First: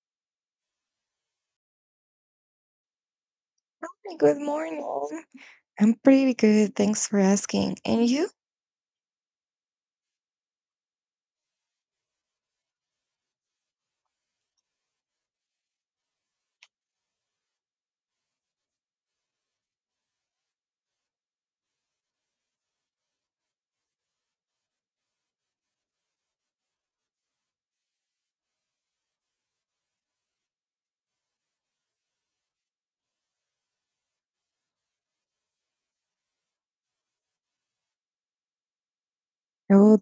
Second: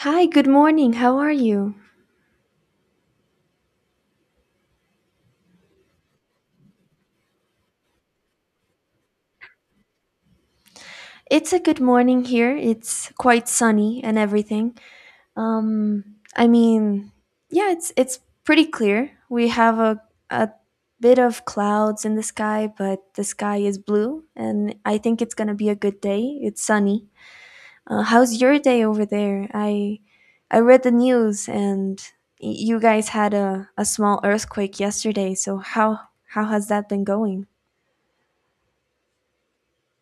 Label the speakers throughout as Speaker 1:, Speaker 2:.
Speaker 1: Hi, good morning. How are you?
Speaker 2: Hi, good morning. I'm pretty good. Thanks for asking. And you?
Speaker 1: It's a good morning here. It's quite sunny and everything. Um, I mean, yeah, it's pretty clear. We have a bit of clouds in the sky, but the sky is blue, and I think it's gonna be a good day. It's sunny. How's your day over there? I read the news, and you guys had a small earthquake yesterday. So how has that been going?
Speaker 2: Oh,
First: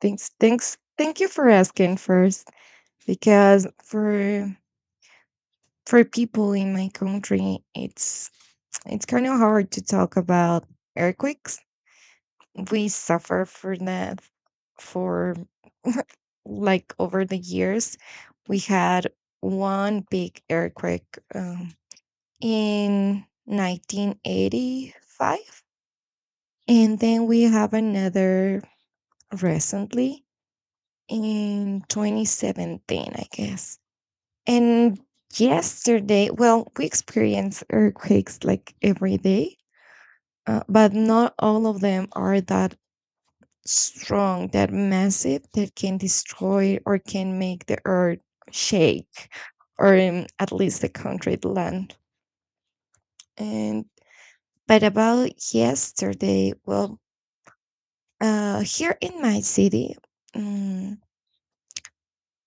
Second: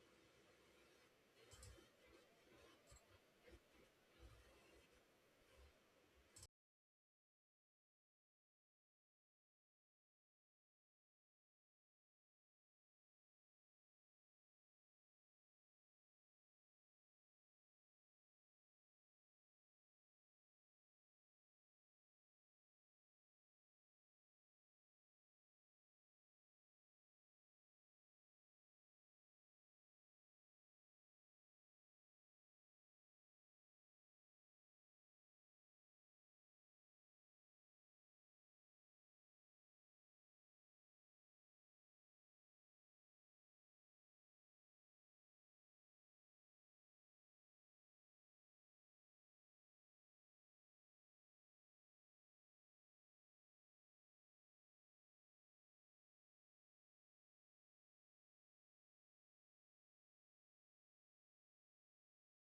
Speaker 2: thank you for asking first, because for people in my country, it's kind of hard to talk about earthquakes. We suffer for that for like over the years. We had one big earthquake in 1985. And then we have another recently in 2017, I guess. And yesterday, well, we experience earthquakes like every day, but not all of them are that strong, that massive, that can destroy or can make the earth shake, or at least the country land. And but about yesterday, well, here in my city, mm,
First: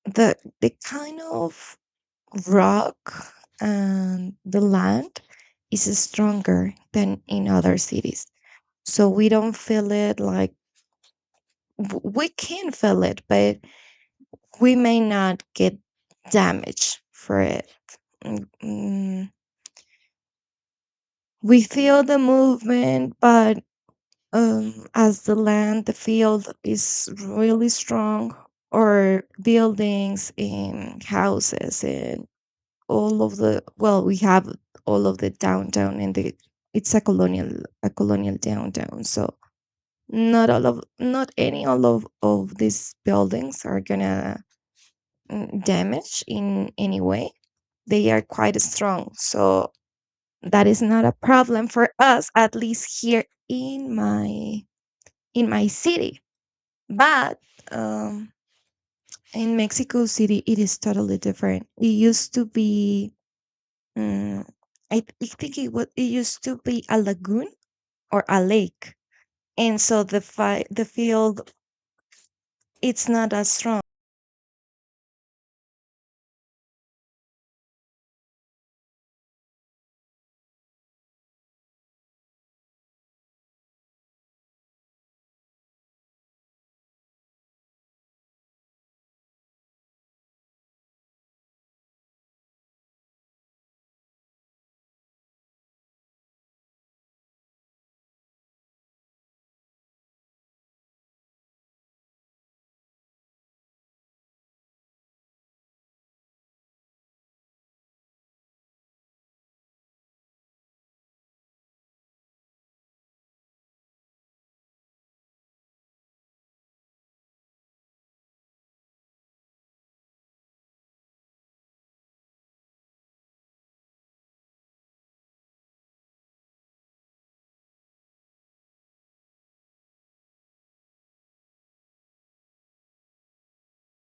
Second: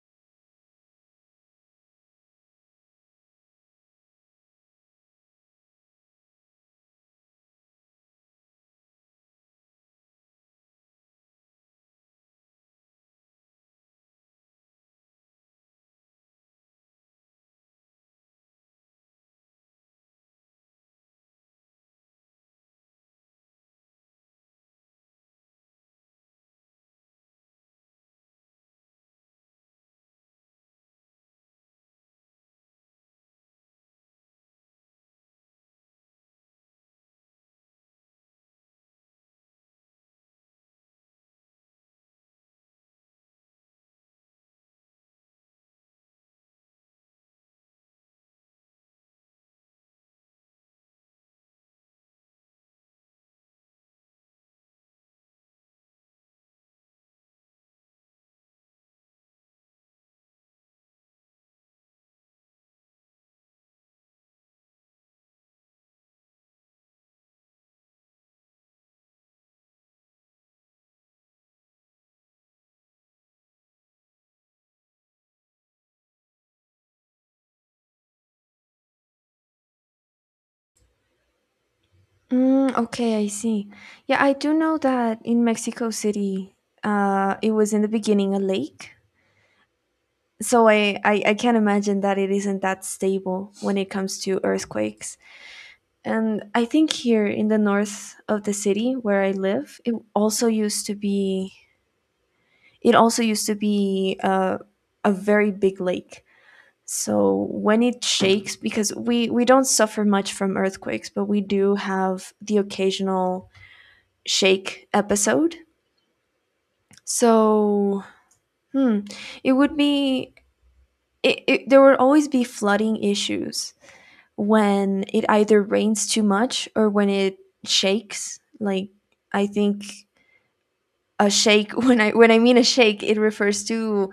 Speaker 2: the kind of rock and the land is stronger than in other cities, so we don't feel it like, we can feel it, but we may not get damage for it. Mm, mm. We feel the movement, but as the land, the field is really strong, or buildings in houses and all of the, well, we have all of the downtown, and the, it's a colonial, a colonial downtown. So not any all of these buildings are gonna, damage in any way. They are quite strong, so that is not a problem for us, at least here in my, in my city. But um, in Mexico City, it is totally different. It used to be, mm, I think it was, it used to be a lagoon or a lake, and so the field, it's not as strong.
Speaker 1: Mm, okay, I see. Yeah, I do know that in Mexico City, it was in the beginning a lake. So I can't imagine that it isn't that stable when it comes to earthquakes. And I think here in the north of the city where I live, it also used to be it also used to be uh, a very big lake. So when it shakes, because we don't suffer much from earthquakes, but we do have the occasional shake episode. So, hmm, it would be there would always be flooding issues when it either rains too much or when it shakes. Like, I think a shake when I mean a shake, it refers to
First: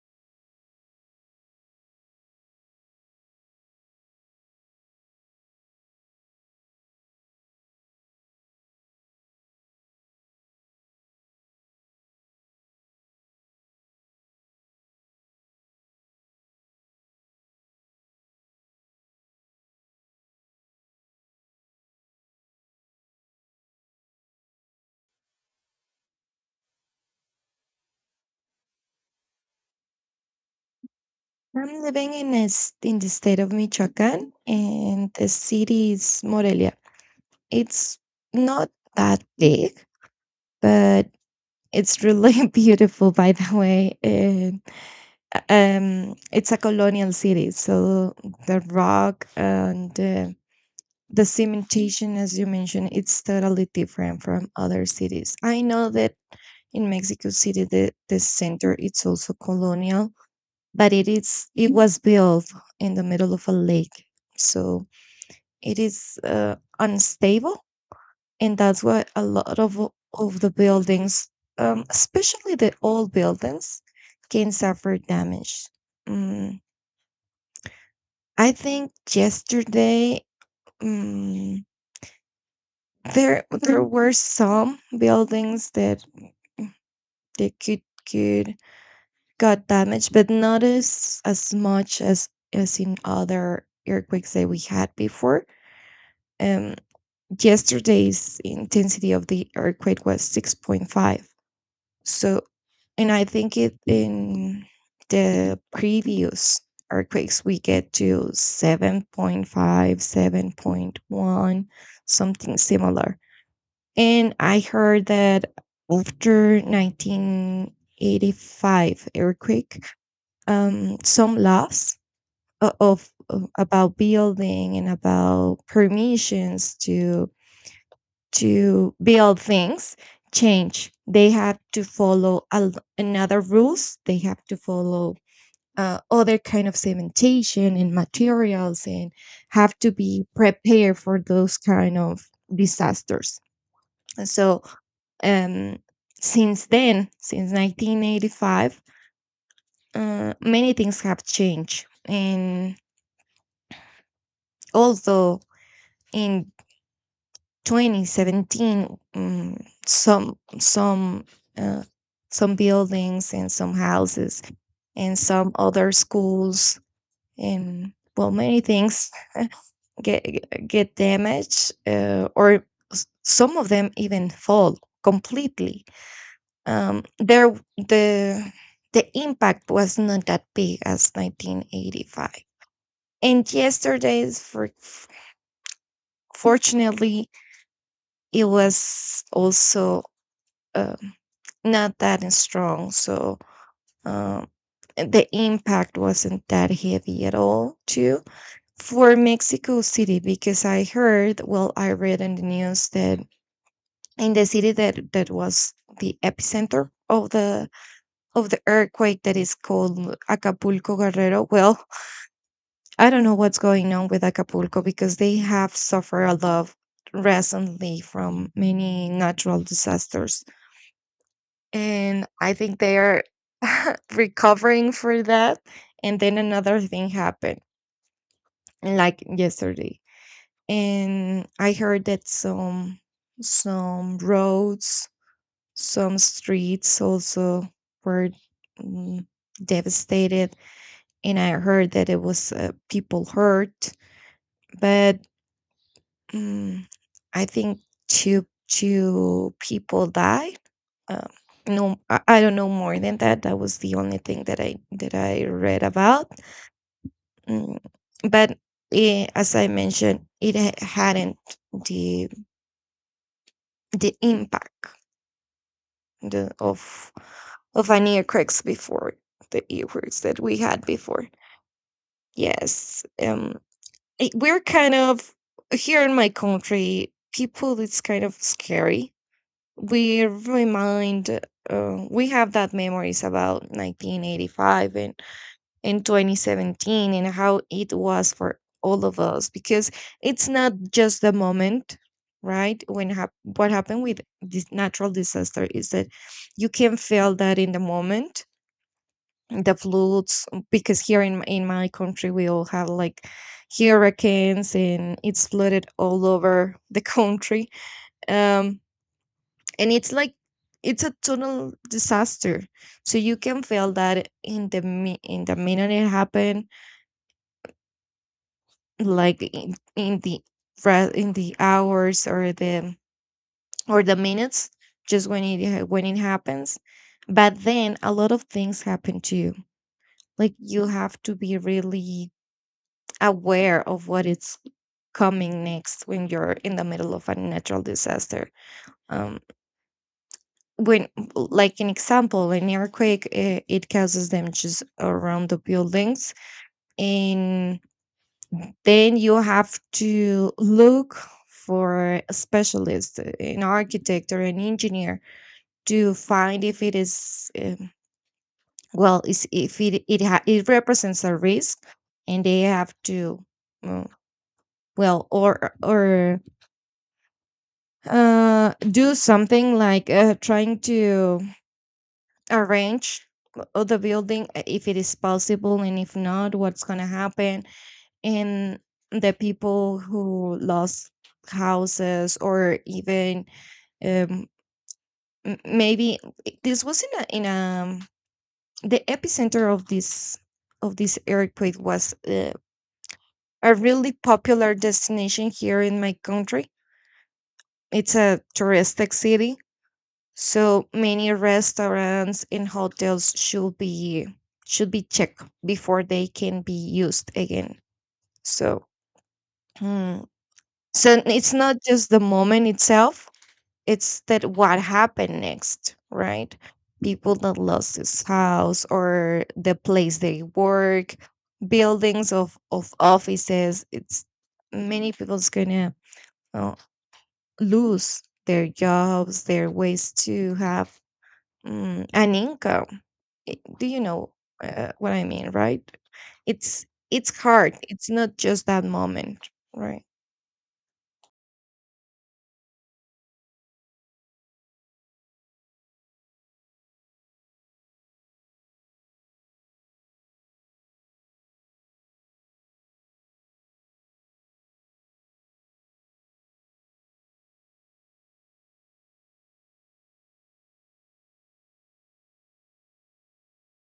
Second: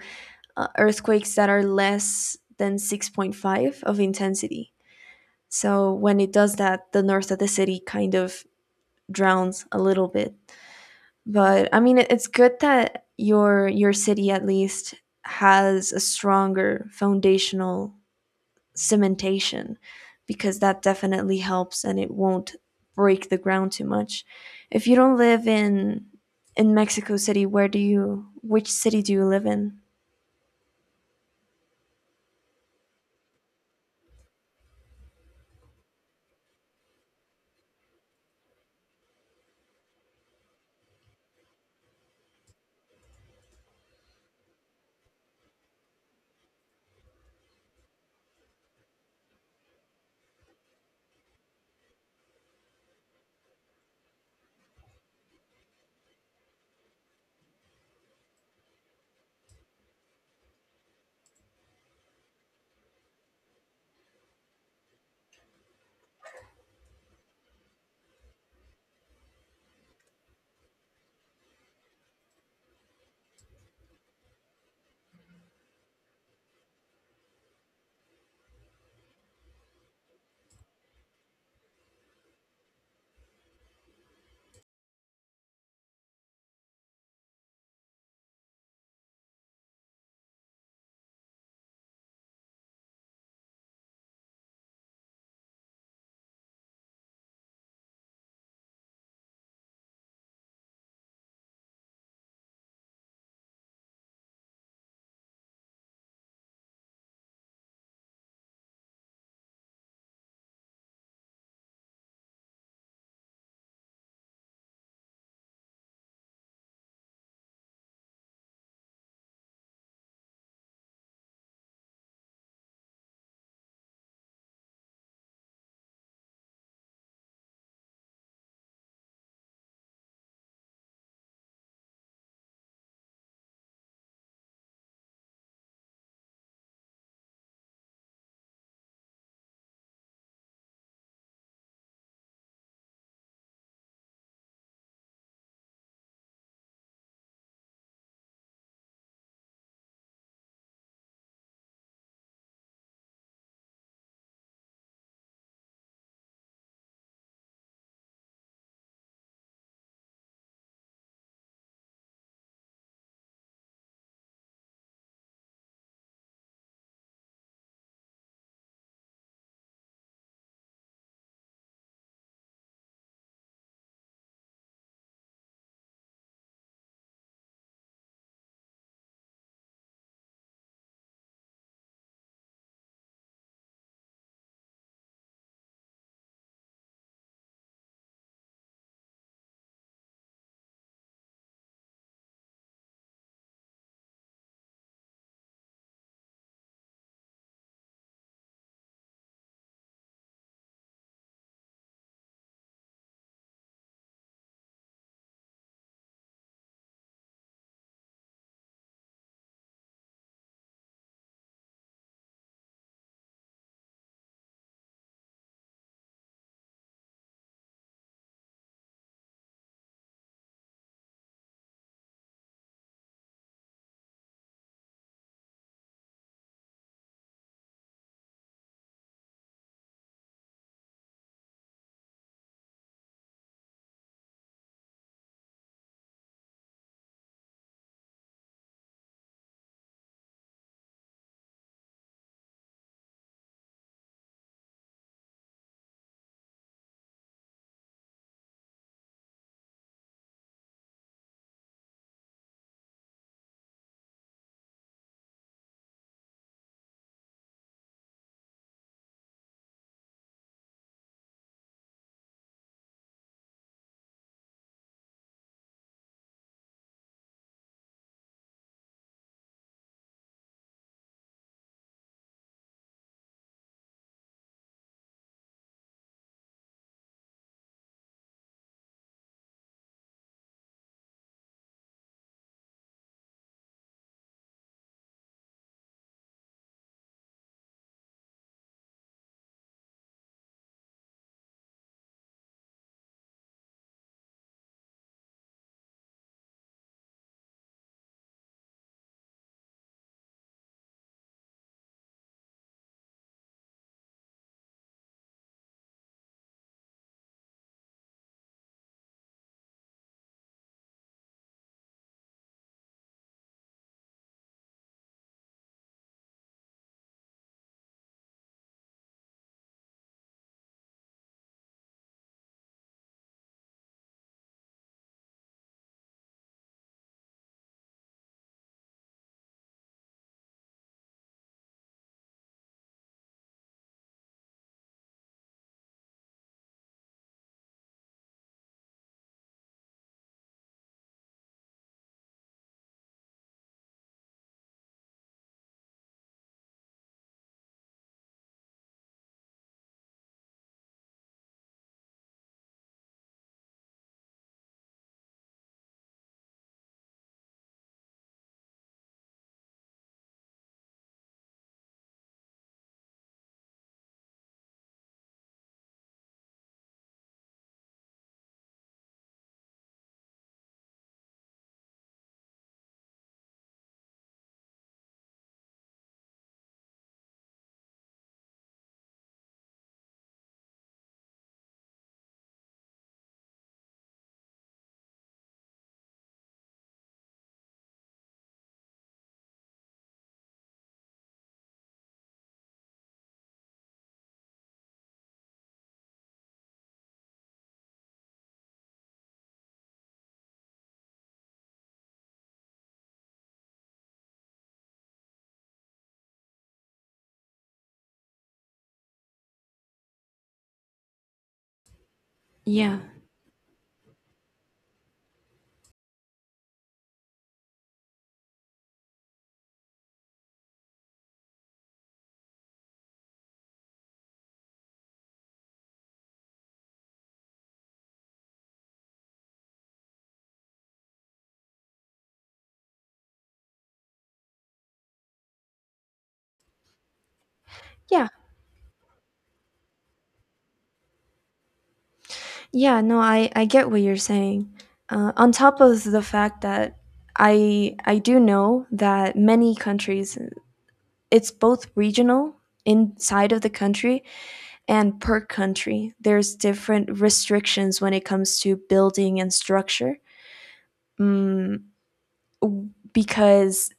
Speaker 1: earthquakes that are less than 6.5 of intensity. So when it does that, the north of the city kind of drowns a little bit. But I mean, it's good that your city at least has a stronger foundational cementation, because that definitely helps and it won't break the ground too much. If you don't live in Mexico City, where do you which city do you live in?
Speaker 2: I'm living in a s, in the state of Michoacán, and the city is Morelia. It's not that big, but it's really beautiful, by the way. And it's a colonial city, so the rock and the cementation, as you mentioned, it's totally different from other cities. I know that in Mexico City, the center, it's also colonial, but it was built in the middle of a lake, so it is unstable, and that's why a lot of the buildings, especially the old buildings, can suffer damage. Mm, I think yesterday, mm, there were some buildings that they could got damaged, but not as much as in other earthquakes that we had before. Um, Yesterday's intensity of the earthquake was 6.5. So, and I think it, in the previous earthquakes, we get to 7.5, 7.1, something similar. And I heard that after 1985 earthquake, some laws of about building and about permissions to build things change. They have to follow another rules. They have to follow other kind of cementation and materials, and have to be prepared for those kind of disasters. So um, since then, since 1985, many things have changed. And although in 2017, some some uh, some buildings and some houses and some other schools and, well, many things get get damaged, or some of them even fall completely. There, the the impact was not that big as 1985. And yesterday's, for fortunately, it was also, um, not that strong, so um, the impact wasn't that heavy at all too for Mexico City, because I heard, well, I read in the news that in the city that, that was the epicenter of the, of the earthquake, that is called Acapulco Guerrero. Well, I don't know what's going on with Acapulco, because they have suffered a lot recently from many natural disasters. And I think they are recovering for that. And then another thing happened, like yesterday. And I heard that some roads, some streets also were, mm, devastated, and I heard that it was, people hurt, but, mm, I think two people died. Um, no, I don't know more than that. That was the only thing that I read about. Mm, but as I mentioned, it hadn't the the impact, the, of an earthquakes before, the earthquakes that we had before. Yes, I, we're kind of, here in my country, people, it's kind of scary. We remind, we have that memories about 1985 and 2017, and how it was for all of us, because it's not just the moment right when what happened with this natural disaster is that you can feel that in the moment, the floods, because here in my country, we all have like hurricanes, and it's flooded all over the country. um and it's like, it's a total disaster. So you can feel that in in the minute it happened, like in the in the hours or the, or the minutes, just when it when it happens. But then a lot of things happen to you, like you have to be really aware of what is coming next when you're in the middle of a natural disaster. Um, when, like an example, an earthquake, it causes damages around the buildings, and then you have to look for a specialist, an architect or an engineer, to find if it is, well, is, if it, it represents a risk, and they have to, uh, well, or, do something like, trying to arrange the building, if it is possible, and if not, what's gonna happen. And the people who lost houses or even, um maybe, this was in a, in a, the epicenter of this, of this earthquake was, a really popular destination here in my country. It's a touristic city. So many restaurants and hotels should be, should be checked before they can be used again. So, hmm, so it's not just the moment
Speaker 1: Yeah.
Speaker 2: itself; it's that what happened next, right? People that lost his house or the place they work, buildings of offices. It's many people's gonna, uh, lose their jobs, their ways to have, mm, an income. Eh, do you know, what I mean, right? It's hard. It's
Speaker 1: Yeah.
Speaker 2: not just that moment, right?
Speaker 1: Yeah, no, I get what you're saying. On top of the fact that I do know that many countries, it's both regional inside of the country and per country, there's different restrictions when it comes to building and structure. mm, because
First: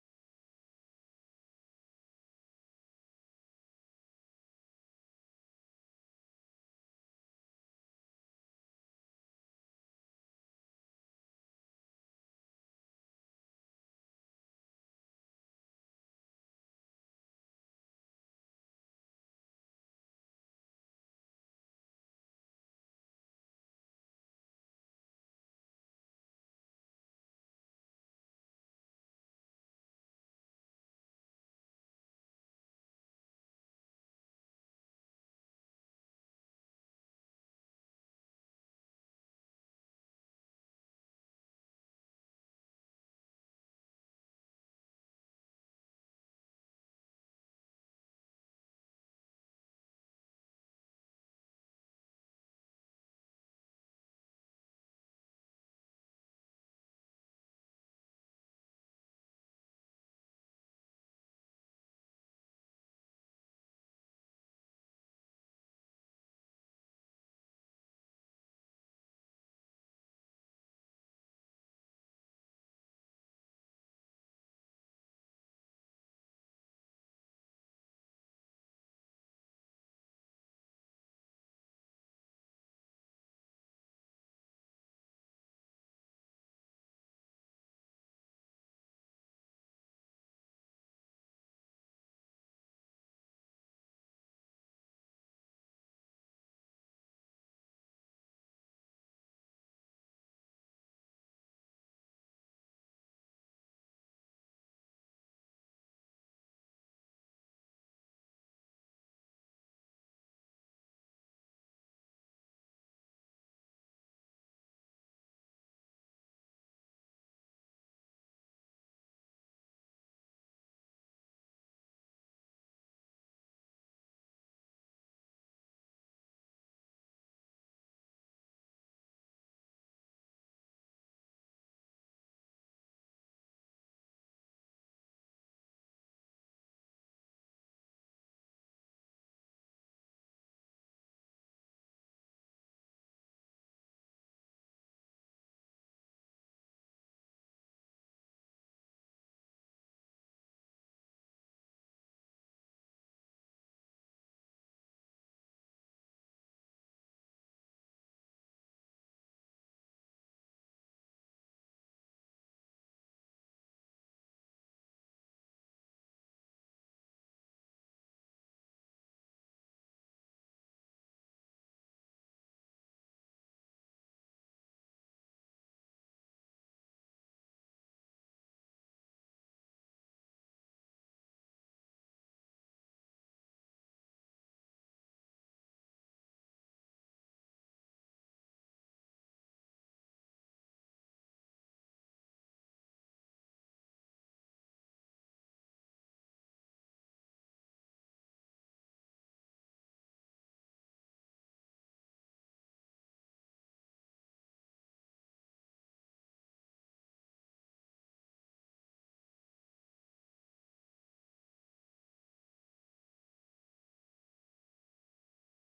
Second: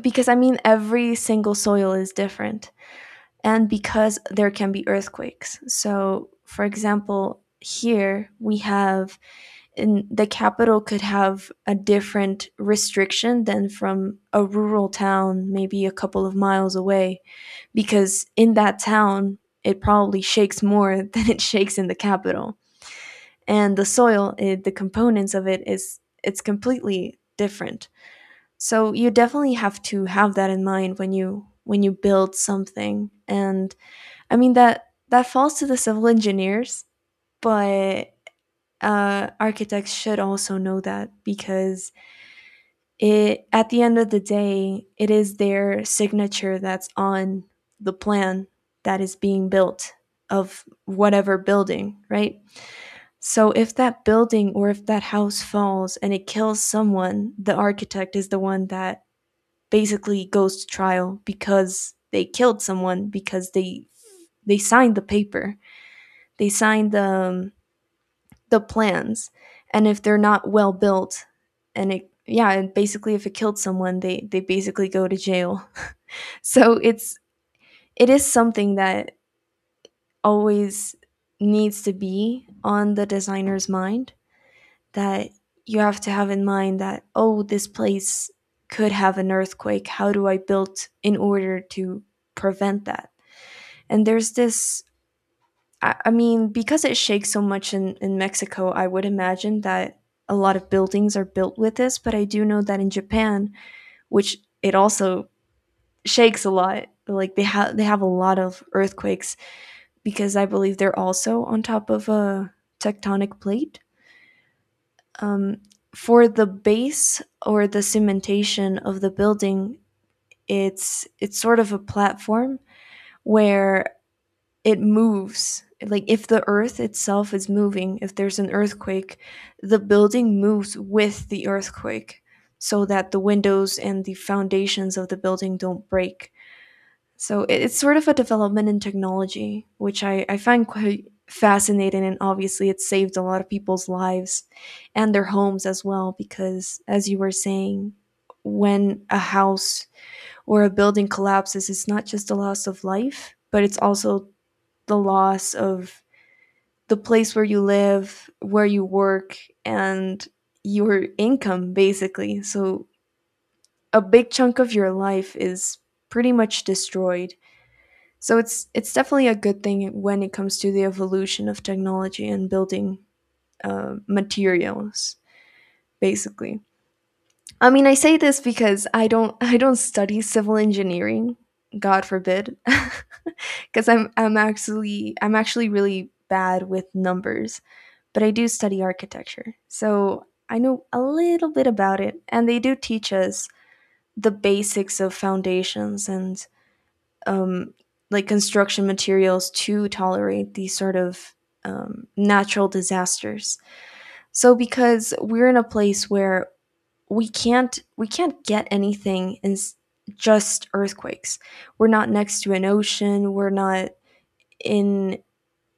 Speaker 1: I mean, every single soil is different, and because there can be earthquakes. So for example, here we have, in the capital, could have a different restriction than from a rural town maybe a couple of miles away, because in that town it probably shakes more than it shakes in the capital. And the soil, the components of it is it's completely different. So you definitely have to have that in mind when you build something. And I mean, that falls to the civil engineers. But architects should also know that, because it at the end of the day, it is their signature that's on the plan that is being built, of whatever building, right? So if that building or if that house falls and it kills someone, the architect is the one that basically goes to trial because they killed someone, because they signed the paper, they signed the plans. And if they're not well built, and it yeah, and basically if it killed someone, they basically go to jail. So it's it is something that always needs to be on the designer's mind, that you have to have in mind that, oh, this place could have an earthquake, how do I build in order to prevent that. And there's this, I mean, because it shakes so much in Mexico, I would imagine that a lot of buildings are built with this, but I do know that in Japan, which it also shakes a lot, like they have a lot of earthquakes, because I believe they're also on top of a tectonic plate. Um, for the base or the cementation of the building, it's sort of a platform where it moves, like if the earth itself is moving, if there's an earthquake, the building moves with the earthquake, so that the windows and the foundations of the building don't break. So it's sort of a development in technology, which I find quite fascinating, and obviously it saved a lot of people's lives and their homes as well. Because as you were saying, when a house or a building collapses, it's not just a loss of life, but it's also the loss of the place where you live, where you work, and your income, basically. So a big chunk of your life is pretty much destroyed. So it's definitely a good thing when it comes to the evolution of technology and building materials, basically. I mean, I say this because I don't I don't study civil engineering, God forbid, because I'm actually really bad with numbers. But I do study architecture. So I know a little bit about it, and they do teach us the basics of foundations and um, like construction materials to tolerate these sort of natural disasters. So because we're in a place where we can't get anything in just earthquakes. We're not next to an ocean. We're not in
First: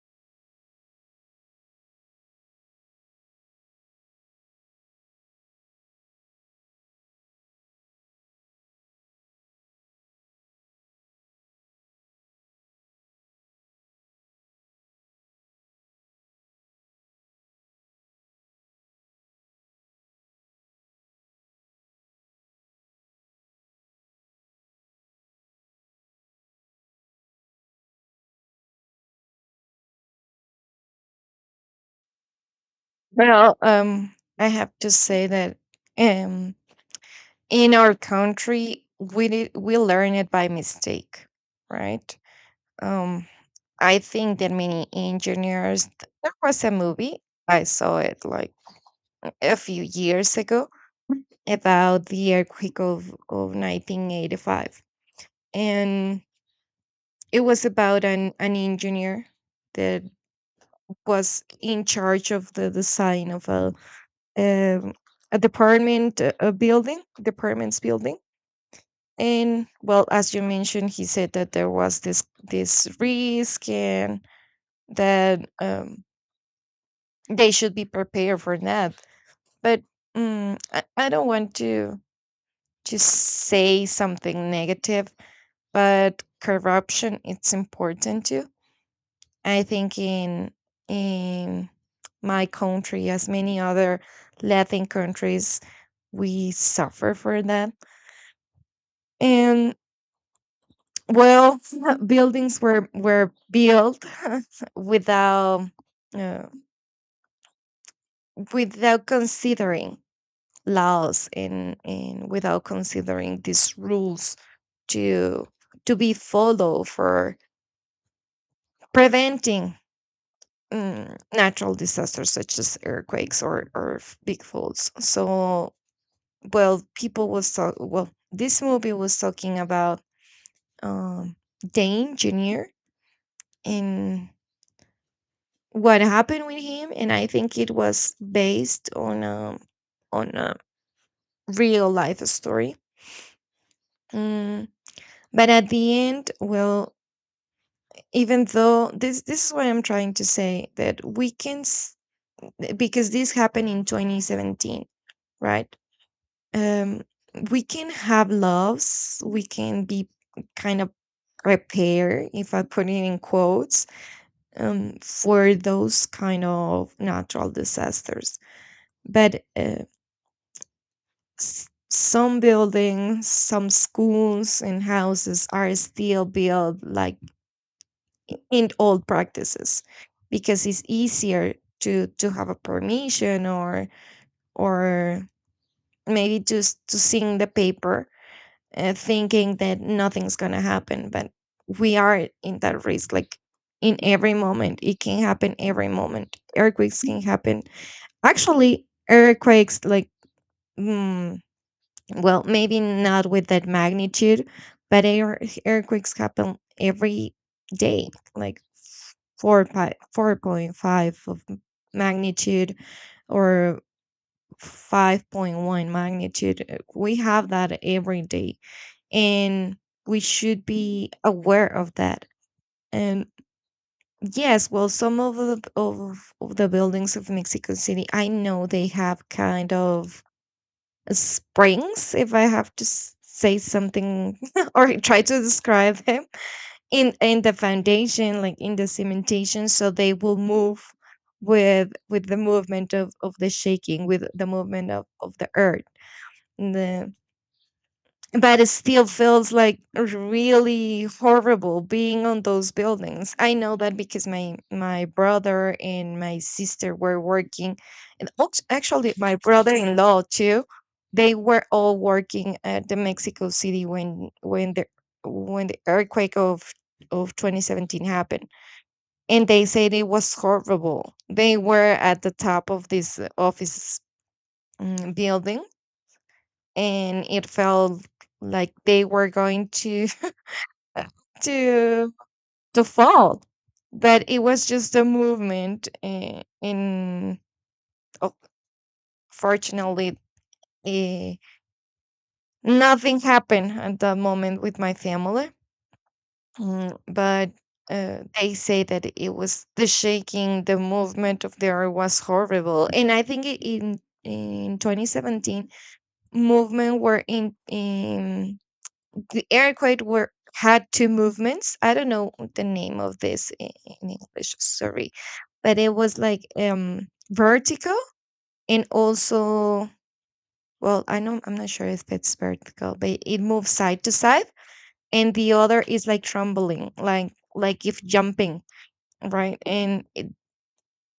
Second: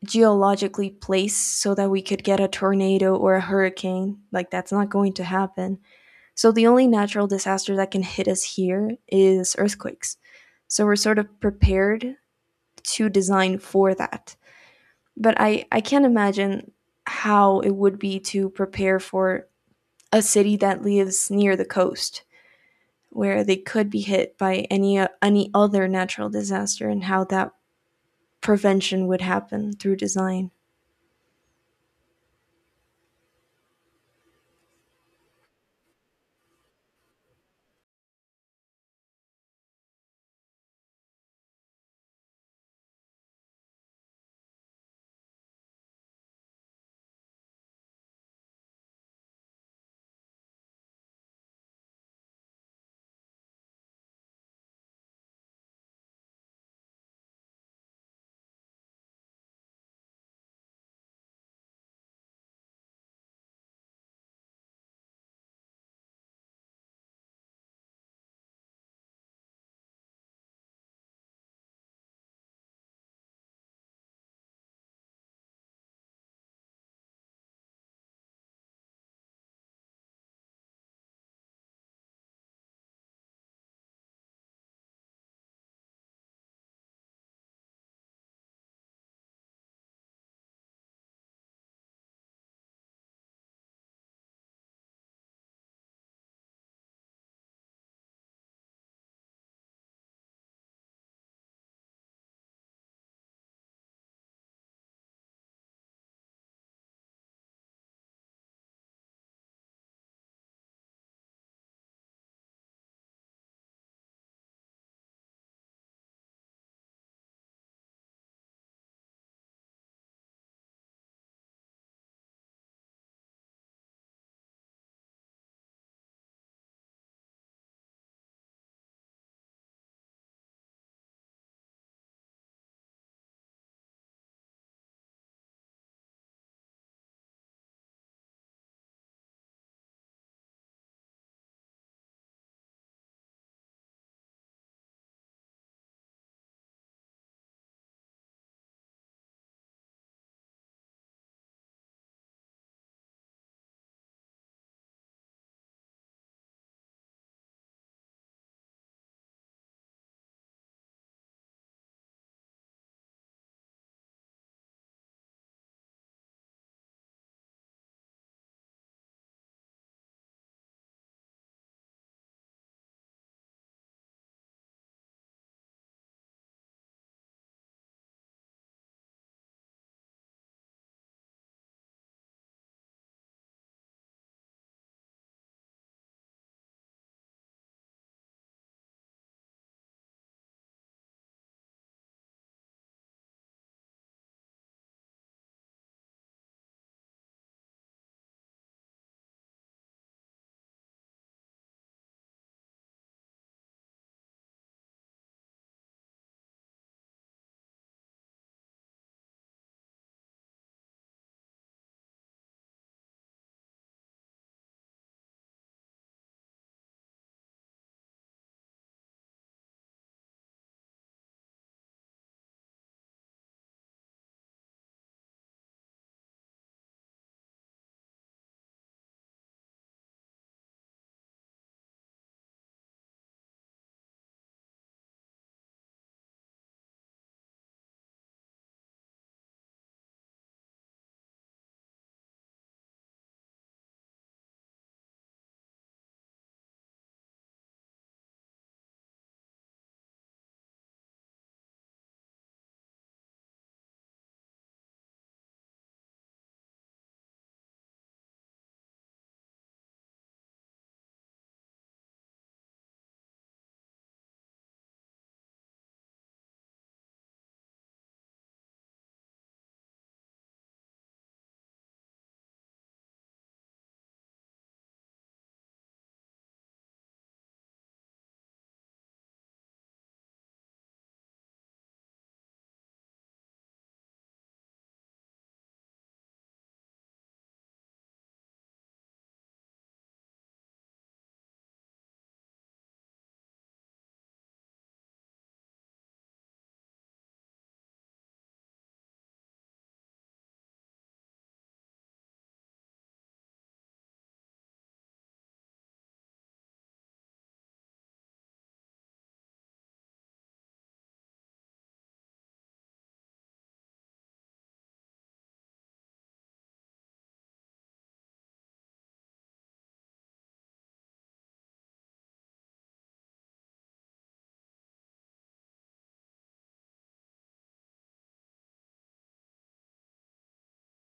Speaker 1: geologically placed so that we could get a tornado or a hurricane. Like, that's not going to happen. So the only natural disaster that can hit us here is earthquakes. So we're sort of prepared to design for that. But I can't imagine how it would be to prepare for a city that lives near the coast, where they could be hit by any other natural disaster, and how that prevention would happen through design.
Speaker 2: Well, I have to say that, um, in our country, we did, we learn it by mistake, right? Um, I think that many engineers. There was a movie I saw it like a few years ago about the earthquake of 1985, and it was about an engineer that was in charge of the design of a, um, a department, a building, departments building. And well, as you mentioned, he said that there was this, this risk, and that, they should be prepared for that. But I don't want to say something negative, but corruption, it's important too. I think in my country, as many other Latin countries, we suffer for that. And well, buildings were built without, uh, without considering laws and without considering these rules to to be followed for preventing, mm, natural disasters such as earthquakes, or, big floods. So, well, people was talk, well, this movie was talking about, um Dane Junior, and what happened with him. And I think it was based on a, on a real life story. Mm, but at the end, well, even though this is what I'm trying to say, that we can because this happened in 2017, right? um we can have loves, we can be kind of repair, if I put it in quotes, for those kind of natural disasters. But some buildings, some schools and houses are still built like in old practices because it's easier to have a permission, or maybe just to seeing the paper, thinking that nothing's going to happen. But we are in that risk, like in every moment it can happen, every moment earthquakes can happen. Actually earthquakes, like, mm, well, maybe not with that magnitude, but earthquakes happen every day, like 4.5 of magnitude or 5.1 magnitude. We have that every day, and we should be aware of that. And yes, well, some of the of the buildings of Mexico City, I know they have kind of springs, if I have to say something, or try to describe them, in the foundation, like in the cementation, so they will move with the movement of the shaking, with the movement of the earth. And the But it still feels like really horrible being on those buildings. I know that because my brother and my sister were working, and actually my brother-in-law too. They were all working at the Mexico City when when the earthquake of 2017 happened, and they said it was horrible. They were at the top of this office, building, and it felt like they were going to to fall, but it was just a movement oh, fortunately uh, nothing happened at that moment with my family. But they say that it was the shaking, the movement of the earth was horrible. And I think in 2017, movement were in the aircraft were had two movements. I don't know the name of this in English. Sorry, but it was like vertical, and also, well, I know I'm not sure if it's vertical, but it moves side to side, and the other is like trembling, like if jumping, right? And it,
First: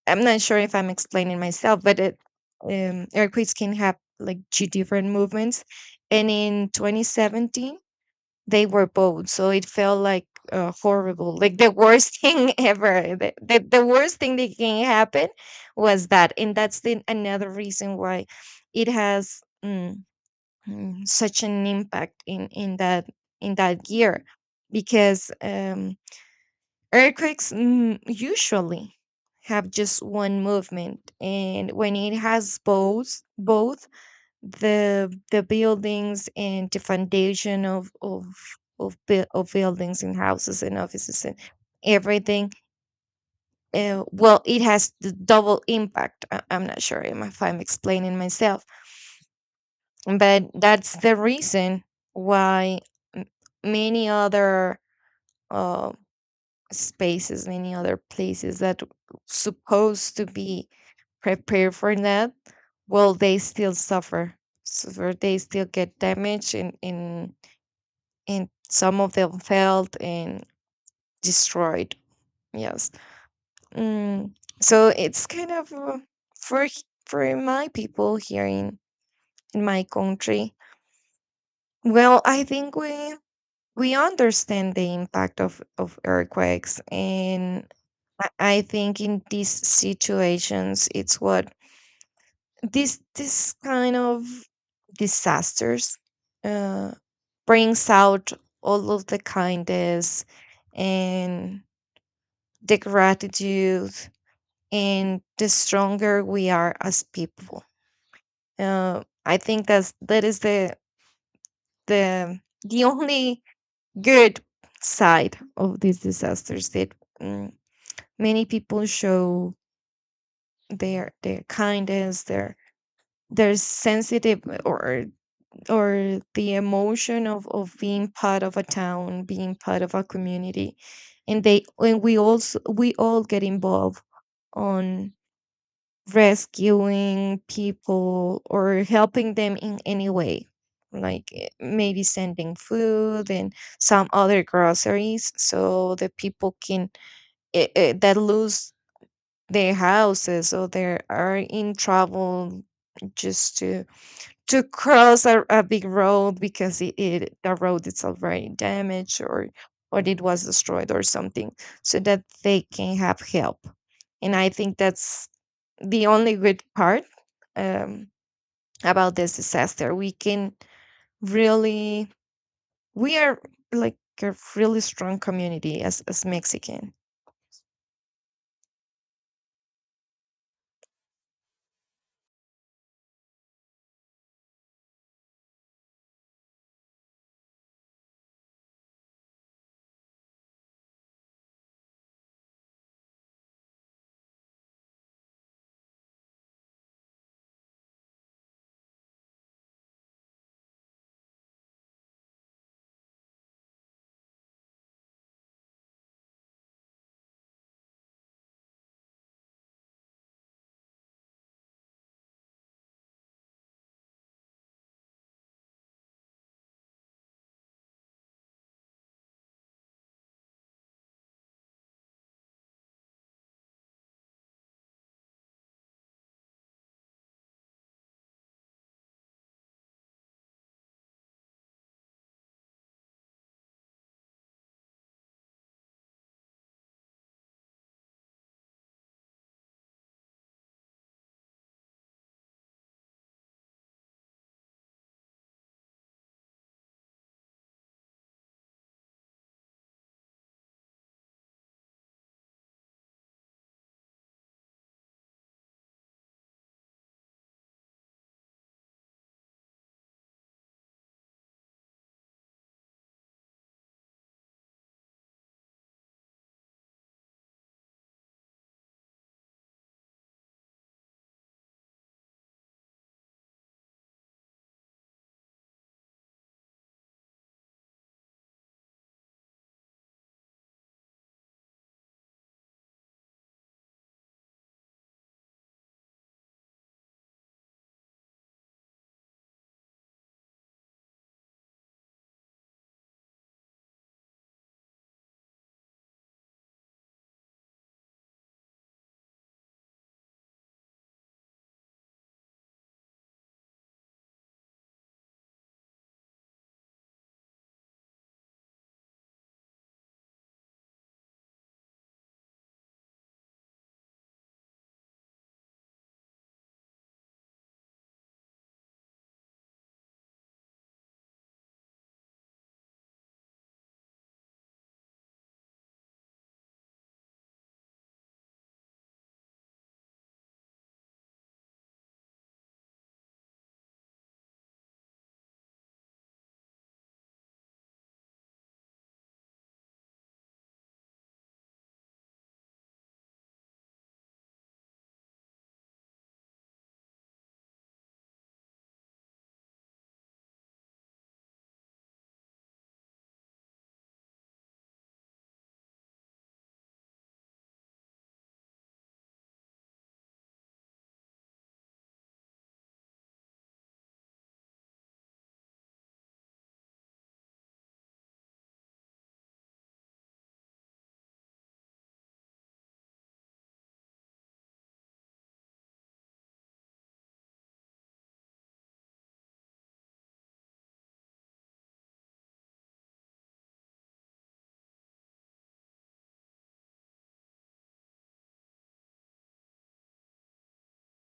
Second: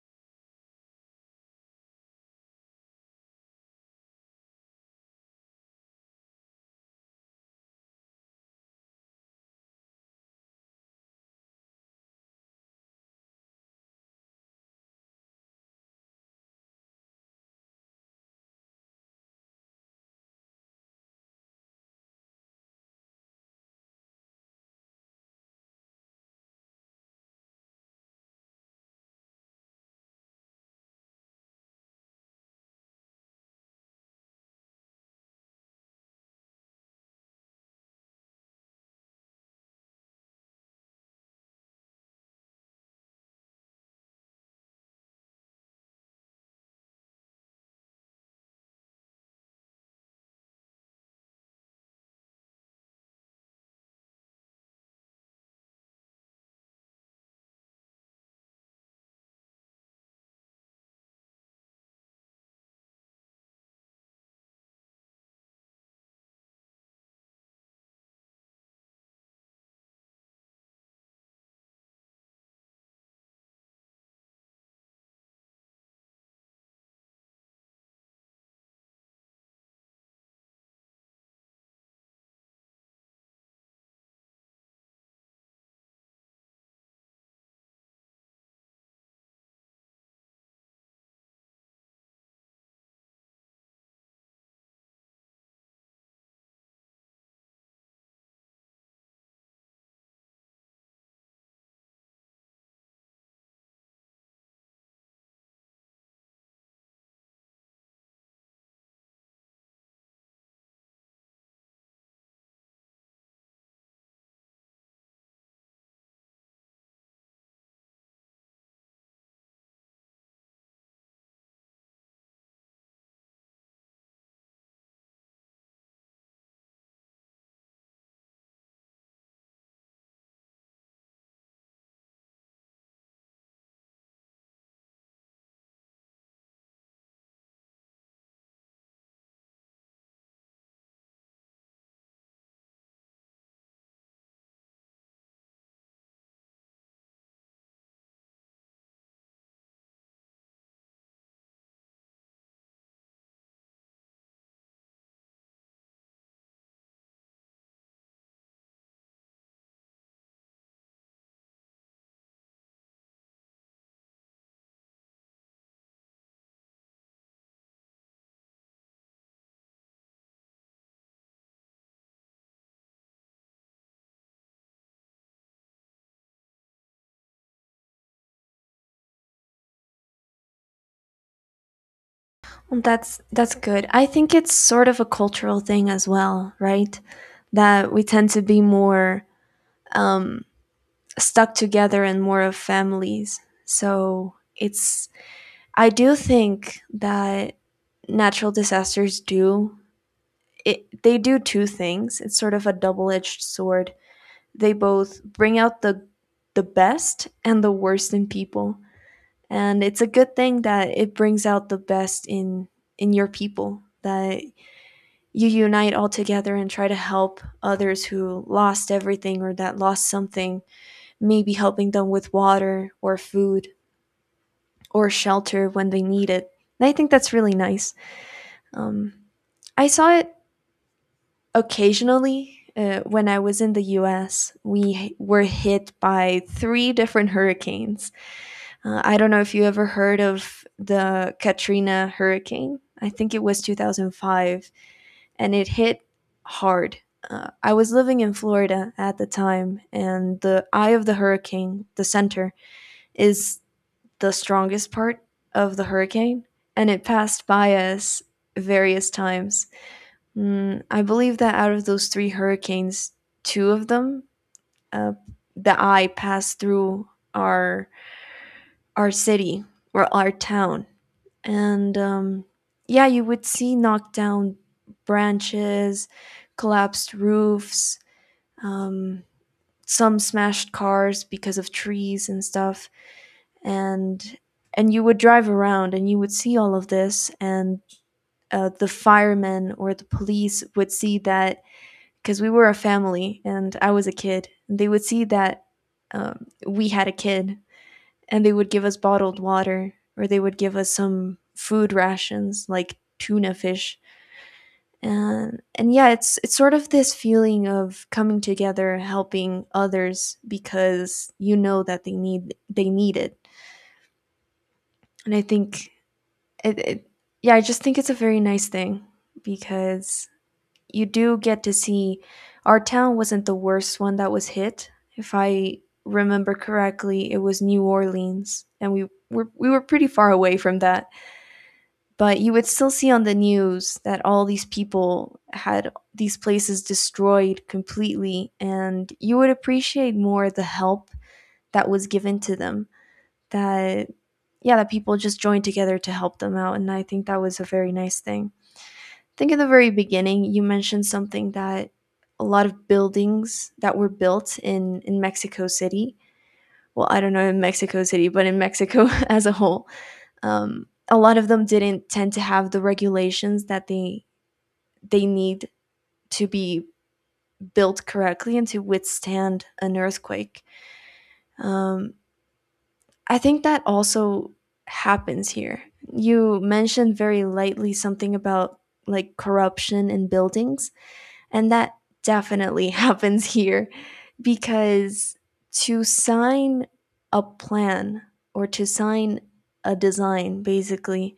Speaker 2: I'm not sure if I'm explaining myself, but it aircranes can have like two different movements, and in 2017 they were both, so it felt like horrible, like the worst thing ever, the worst thing that can happen was that. And that's the another reason why it has such an impact in in that year, because earthquakes usually have just one movement, and when it has both, both the buildings and the foundation of of buildings and houses and offices and everything. Well, it has the double impact. I'm not sure if I'm explaining myself, but that's the reason why m- many other uh, spaces, many other places that supposed to be prepared for that, well, they still suffer. So they still get damaged, and some of them failed and destroyed. Yes. Mm. So it's kind of for for my people here in my country. Well, I think we understand the impact of earthquakes, and I think in these situations, it's what this kind of disasters uh, brings out all of the kindness, and the gratitude, and the stronger we are as people. I think that's, that is the the only good side of these disasters, that mm, many people show their kindness, their sensitive, or or the emotion of being part of a town, being part of a community. And they, and we also, we all get involved on rescuing people or helping them in any way, like maybe sending food and some other groceries, so the people can that lose their houses, or they are in trouble, just to cross a big road because it the road is already damaged, or it was destroyed or something, so that they can have help. And I think that's the only good part um, about this disaster. We can really, we are like a really strong community as Mexican.
Speaker 1: Well, that's good. I think it's sort of a cultural thing as well, right? That we tend to be more um, stuck together and more of families. So it's I do think that natural disasters do they do two things. It's sort of a double-edged sword. They both bring out the best and the worst in people. And it's a good thing that it brings out the best in your people, that you unite all together and try to help others who lost everything or that lost something, maybe helping them with water or food or shelter when they need it. And I think that's really nice. Um, I saw it occasionally when I was in the US. We were hit by three different hurricanes. I don't know if you ever heard of the Katrina hurricane. I think it was 2005, and it hit hard. I was living in Florida at the time, and the eye of the hurricane, the center, is the strongest part of the hurricane, and it passed by us various times. Mm, I believe that out of those three hurricanes, two of them, uh, the eye passed through our our city or our town. And yeah, you would see knocked down branches, collapsed roofs, um, some smashed cars because of trees and stuff. and and you would drive around and you would see all of this, and the firemen or the police would see that, because we were a family and I was a kid, and they would see that we had a kid, and they would give us bottled water, or they would give us some food rations like tuna fish. And yeah, it's sort of this feeling of coming together, helping others because you know that they need it. And I think it yeah, I just think it's a very nice thing, because you do get to see, our town wasn't the worst one that was hit. If I remember correctly, it was New Orleans, and we were pretty far away from that. But you would still see on the news that all these people had these places destroyed completely, and you would appreciate more the help that was given to them. That yeah, that people just joined together to help them out, and I think that was a very nice thing. I think in the very beginning you mentioned something, that a lot of buildings that were built in Mexico City, well, I don't know in Mexico City, but in Mexico as a whole, a lot of them didn't tend to have the regulations that they need to be built correctly and to withstand an earthquake. Um, I think that also happens here. You mentioned very lightly something about like corruption in buildings, and that definitely happens here. Because to sign a plan or to sign a design, basically,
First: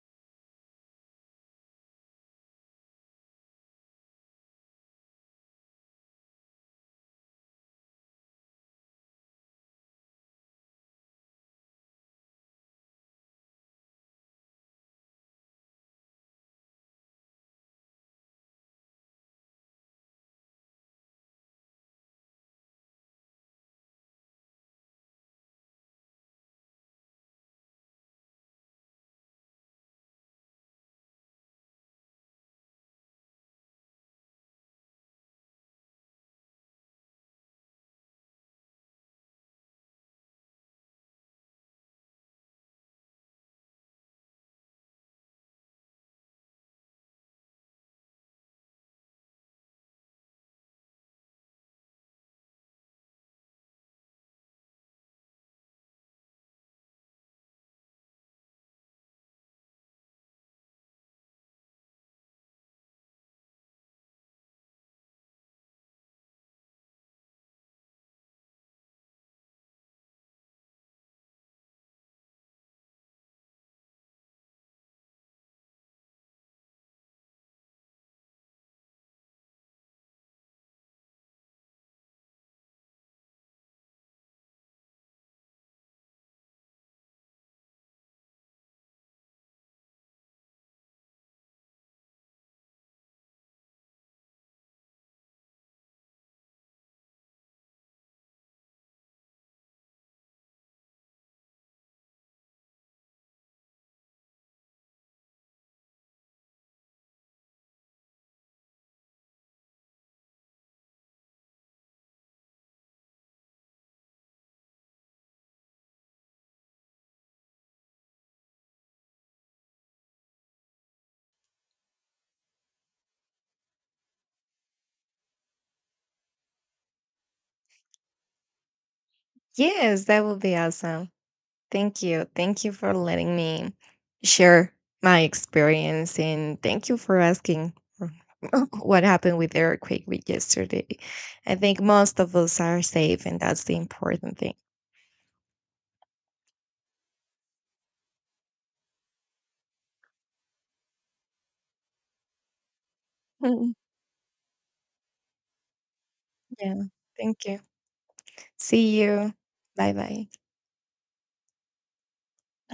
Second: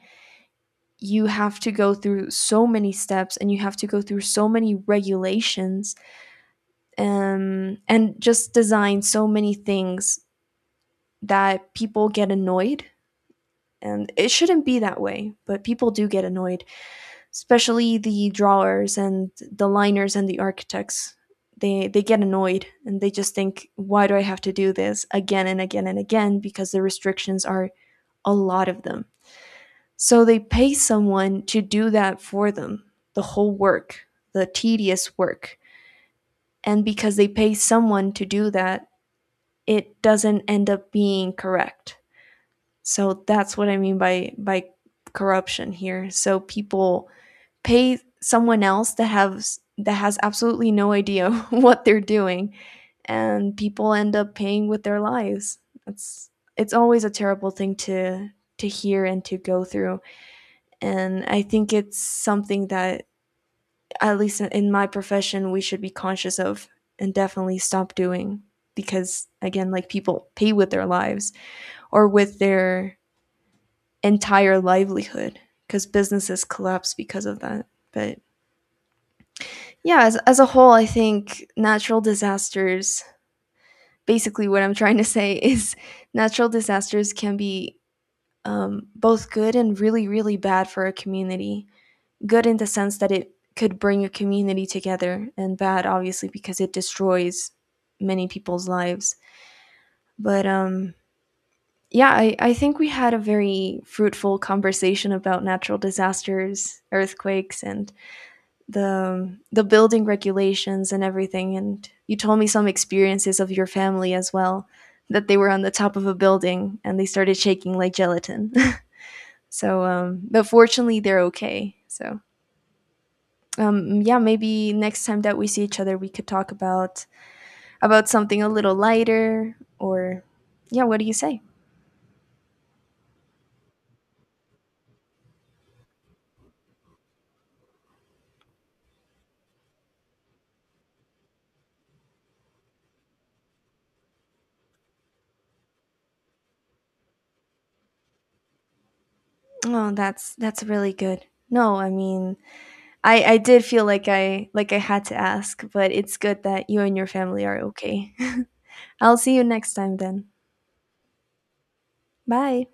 Speaker 1: you have to go through so many steps and you have to go through so many regulations, and just design so many things, that people get annoyed. And it shouldn't be that way, but people do get annoyed, especially the drawers and the liners and the architects. They get annoyed, and they just think, why do I have to do this again and again and again, because the restrictions are a lot of them. So they pay someone to do that for them, the whole work, the tedious work. And because they pay someone to do that, it doesn't end up being correct. So that's what I mean by corruption here. So people pay someone else that has absolutely no idea what they're doing, and people end up paying with their lives. It's it's always a terrible thing to hear and to go through. And I think it's something that, at least my profession, we should be conscious of and definitely stop doing. Because again, like, people pay with their lives or with their entire livelihood, because businesses collapse because of that. But yeah, as a whole, I think natural disasters, basically what I'm trying to say is, natural disasters can be both good and really really bad for a community. Good in the sense that it could bring a community together, and bad obviously because it destroys many people's lives. But yeah, I think we had a very fruitful conversation about natural disasters, earthquakes, and the building regulations and everything. And you told me some experiences of your family as well, that they were on the top of a building and they started shaking like gelatin. So but fortunately they're okay. So yeah, maybe next time that we see each other we could talk about something a little lighter
Speaker 2: Yes,
Speaker 1: or
Speaker 2: that would be
Speaker 1: yeah, what do
Speaker 2: awesome.
Speaker 1: you say?
Speaker 2: Thank you. Thank you for letting me share my experience, and thank you for asking for what happened with the earthquake we yesterday. I think most of us are safe, and that's the important thing.
Speaker 1: Oh, that's really good. No, I mean, I did
Speaker 2: Mhm.
Speaker 1: feel like I like I had to ask, but it's good that you
Speaker 2: Yeah.
Speaker 1: and your family
Speaker 2: Thank
Speaker 1: are
Speaker 2: you.
Speaker 1: okay.
Speaker 2: See
Speaker 1: I'll
Speaker 2: you.
Speaker 1: see you next
Speaker 2: Bye
Speaker 1: time, then.
Speaker 2: bye.
Speaker 1: Bye.